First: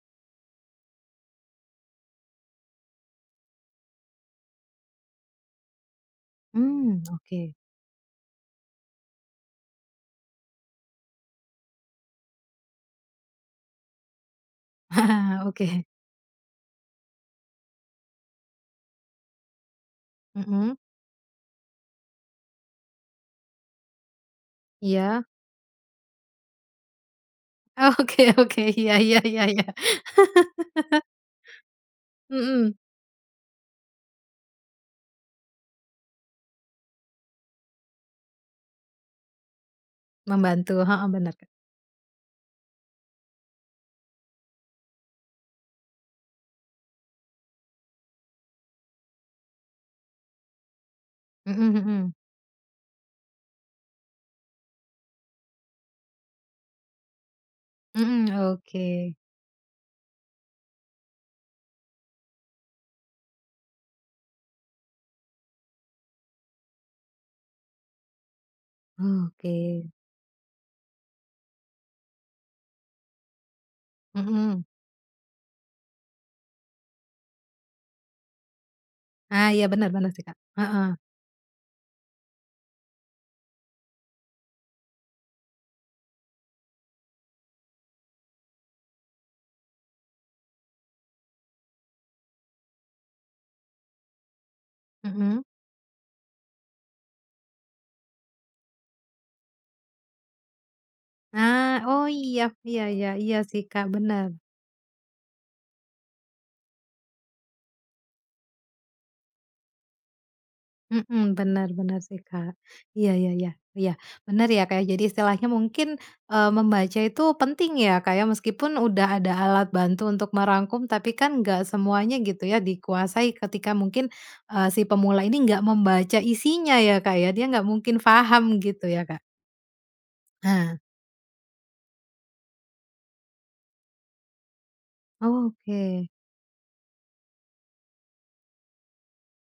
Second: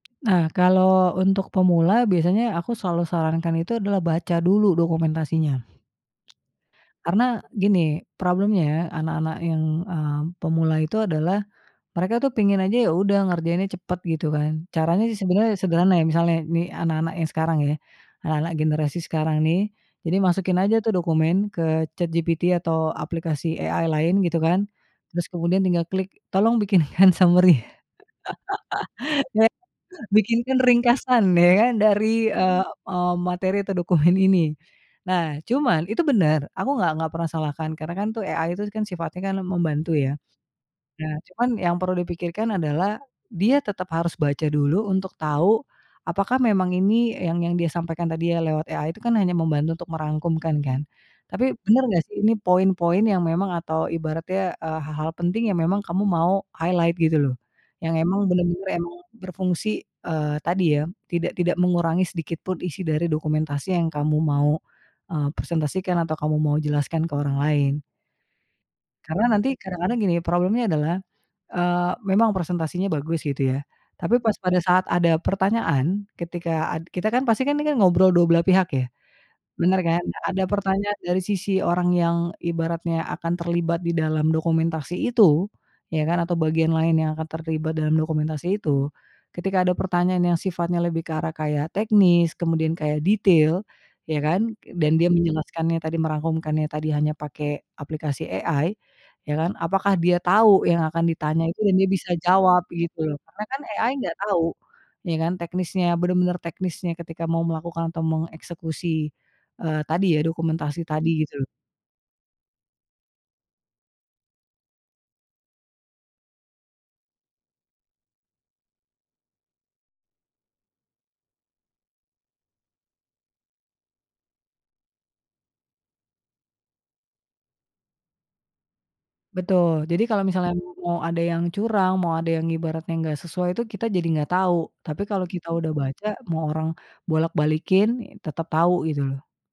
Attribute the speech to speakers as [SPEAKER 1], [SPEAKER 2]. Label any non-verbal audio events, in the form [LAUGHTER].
[SPEAKER 1] Nah, kalau untuk pemula biasanya aku selalu sarankan itu adalah baca dulu dokumentasinya.
[SPEAKER 2] Mhm,
[SPEAKER 1] Karena
[SPEAKER 2] oke.
[SPEAKER 1] gini problemnya, anak-anak yang, eee, pemula itu adalah mereka tuh pingin aja, ya udah ngerjainnya cepet gitu kan, caranya sih
[SPEAKER 2] [LAUGHS]
[SPEAKER 1] sebenarnya
[SPEAKER 2] Oke.
[SPEAKER 1] sederhana ya, misalnya ini anak-anak yang sekarang ya, anak-anak generasi sekarang nih, jadi masukin
[SPEAKER 2] Mhm.
[SPEAKER 1] aja tuh dokumen ke ChatGPT atau aplikasi AI lain gitu kan,
[SPEAKER 2] Iya.
[SPEAKER 1] terus kemudian tinggal klik tolong bikinkan summary.
[SPEAKER 2] Oke oke. Ya ya ya ya.
[SPEAKER 1] [LAUGHS] Bikinkan
[SPEAKER 2] [LAUGHS]
[SPEAKER 1] ringkasan ya kan, dari eee
[SPEAKER 2] Mhm.
[SPEAKER 1] eee, materi atau dokumen ini. Nah, cuman itu benar, aku enggak enggak pernah salahkan karena kan tuh AI itu kan sifatnya kan membantu ya.
[SPEAKER 2] Membantu heeh,
[SPEAKER 1] Nah,
[SPEAKER 2] bener, Kak.
[SPEAKER 1] cuman yang perlu dipikirkan adalah dia tetap harus baca dulu untuk tahu apakah memang ini yang yang dia sampaikan tadi ya lewat AI itu kan hanya membantu untuk merangkumkan kan, tapi
[SPEAKER 2] Mhm
[SPEAKER 1] benar nggak
[SPEAKER 2] mhm.
[SPEAKER 1] sih ini poin-poin yang memang atau ibaratnya, eee, hal-hal penting yang memang kamu mau highlight gitu loh, yang memang
[SPEAKER 2] Mhm,
[SPEAKER 1] benar-benar memang
[SPEAKER 2] oke.
[SPEAKER 1] berfungsi, eee, tadi ya, tidak tidak mengurangi sedikitpun isi dari dokumentasi yang kamu mau, eee, presentasikan atau kamu mau jelaskan ke orang lain. Karena nanti
[SPEAKER 2] Oke.
[SPEAKER 1] kadang-kadang gini problemnya adalah, eee, memang presentasinya bagus gitu ya, tapi pas pada
[SPEAKER 2] Mhm.
[SPEAKER 1] saat ada pertanyaan, ketika ad kita kan pasti kan nih kan, ngobrol dua belah pihak ya,
[SPEAKER 2] Nah, iya.
[SPEAKER 1] benar
[SPEAKER 2] Bener
[SPEAKER 1] kan?
[SPEAKER 2] bener sih, Kak.
[SPEAKER 1] Ada
[SPEAKER 2] Heeh.
[SPEAKER 1] pertanyaan dari sisi orang yang ibaratnya akan terlibat di dalam dokumentasi itu, ya kan atau bagian lain yang akan terlibat dalam dokumentasi itu, ketika ada pertanyaan yang sifatnya lebih ke arah kayak teknis kemudian kayak detail ya kan, k dan dia
[SPEAKER 2] Heeh.
[SPEAKER 1] menjelaskannya tadi merangkumkannya tadi hanya pakai aplikasi AI ya kan, apakah dia tahu yang akan ditanya itu dan
[SPEAKER 2] Nah.
[SPEAKER 1] dia
[SPEAKER 2] Oh
[SPEAKER 1] bisa
[SPEAKER 2] iya,
[SPEAKER 1] jawab
[SPEAKER 2] iya
[SPEAKER 1] gitu
[SPEAKER 2] iya
[SPEAKER 1] loh?
[SPEAKER 2] iya
[SPEAKER 1] Karena
[SPEAKER 2] sih
[SPEAKER 1] kan
[SPEAKER 2] Kak,
[SPEAKER 1] AI enggak
[SPEAKER 2] bener.
[SPEAKER 1] tahu ya kan, teknisnya bener-bener teknisnya ketika mau melakukan atau mengeksekusi, eee, tadi ya, dokumentasi tadi gitu
[SPEAKER 2] Mhm,
[SPEAKER 1] loh.
[SPEAKER 2] benar benar sih Kak. Iya, ya ya iya, bener ya, Kak. Jadi, istilahnya mungkin, eee, membaca itu penting ya, Kak, ya, meskipun udah ada alat bantu untuk merangkum tapi kan enggak semuanya gitu ya, dikuasai ketika mungkin, eee, si pemula ini enggak membaca isinya ya, Kak, ya, dia enggak mungkin paham gitu ya, Kak.
[SPEAKER 1] Betul, jadi kalau misalnya
[SPEAKER 2] Nah.
[SPEAKER 1] mau ada yang curang, mau ada yang ibaratnya enggak sesuai, itu kita jadi enggak tahu. Tapi kalau kita udah baca,
[SPEAKER 2] Oke.
[SPEAKER 1] mau orang bolak balikin, ya, tetap tahu gitu loh.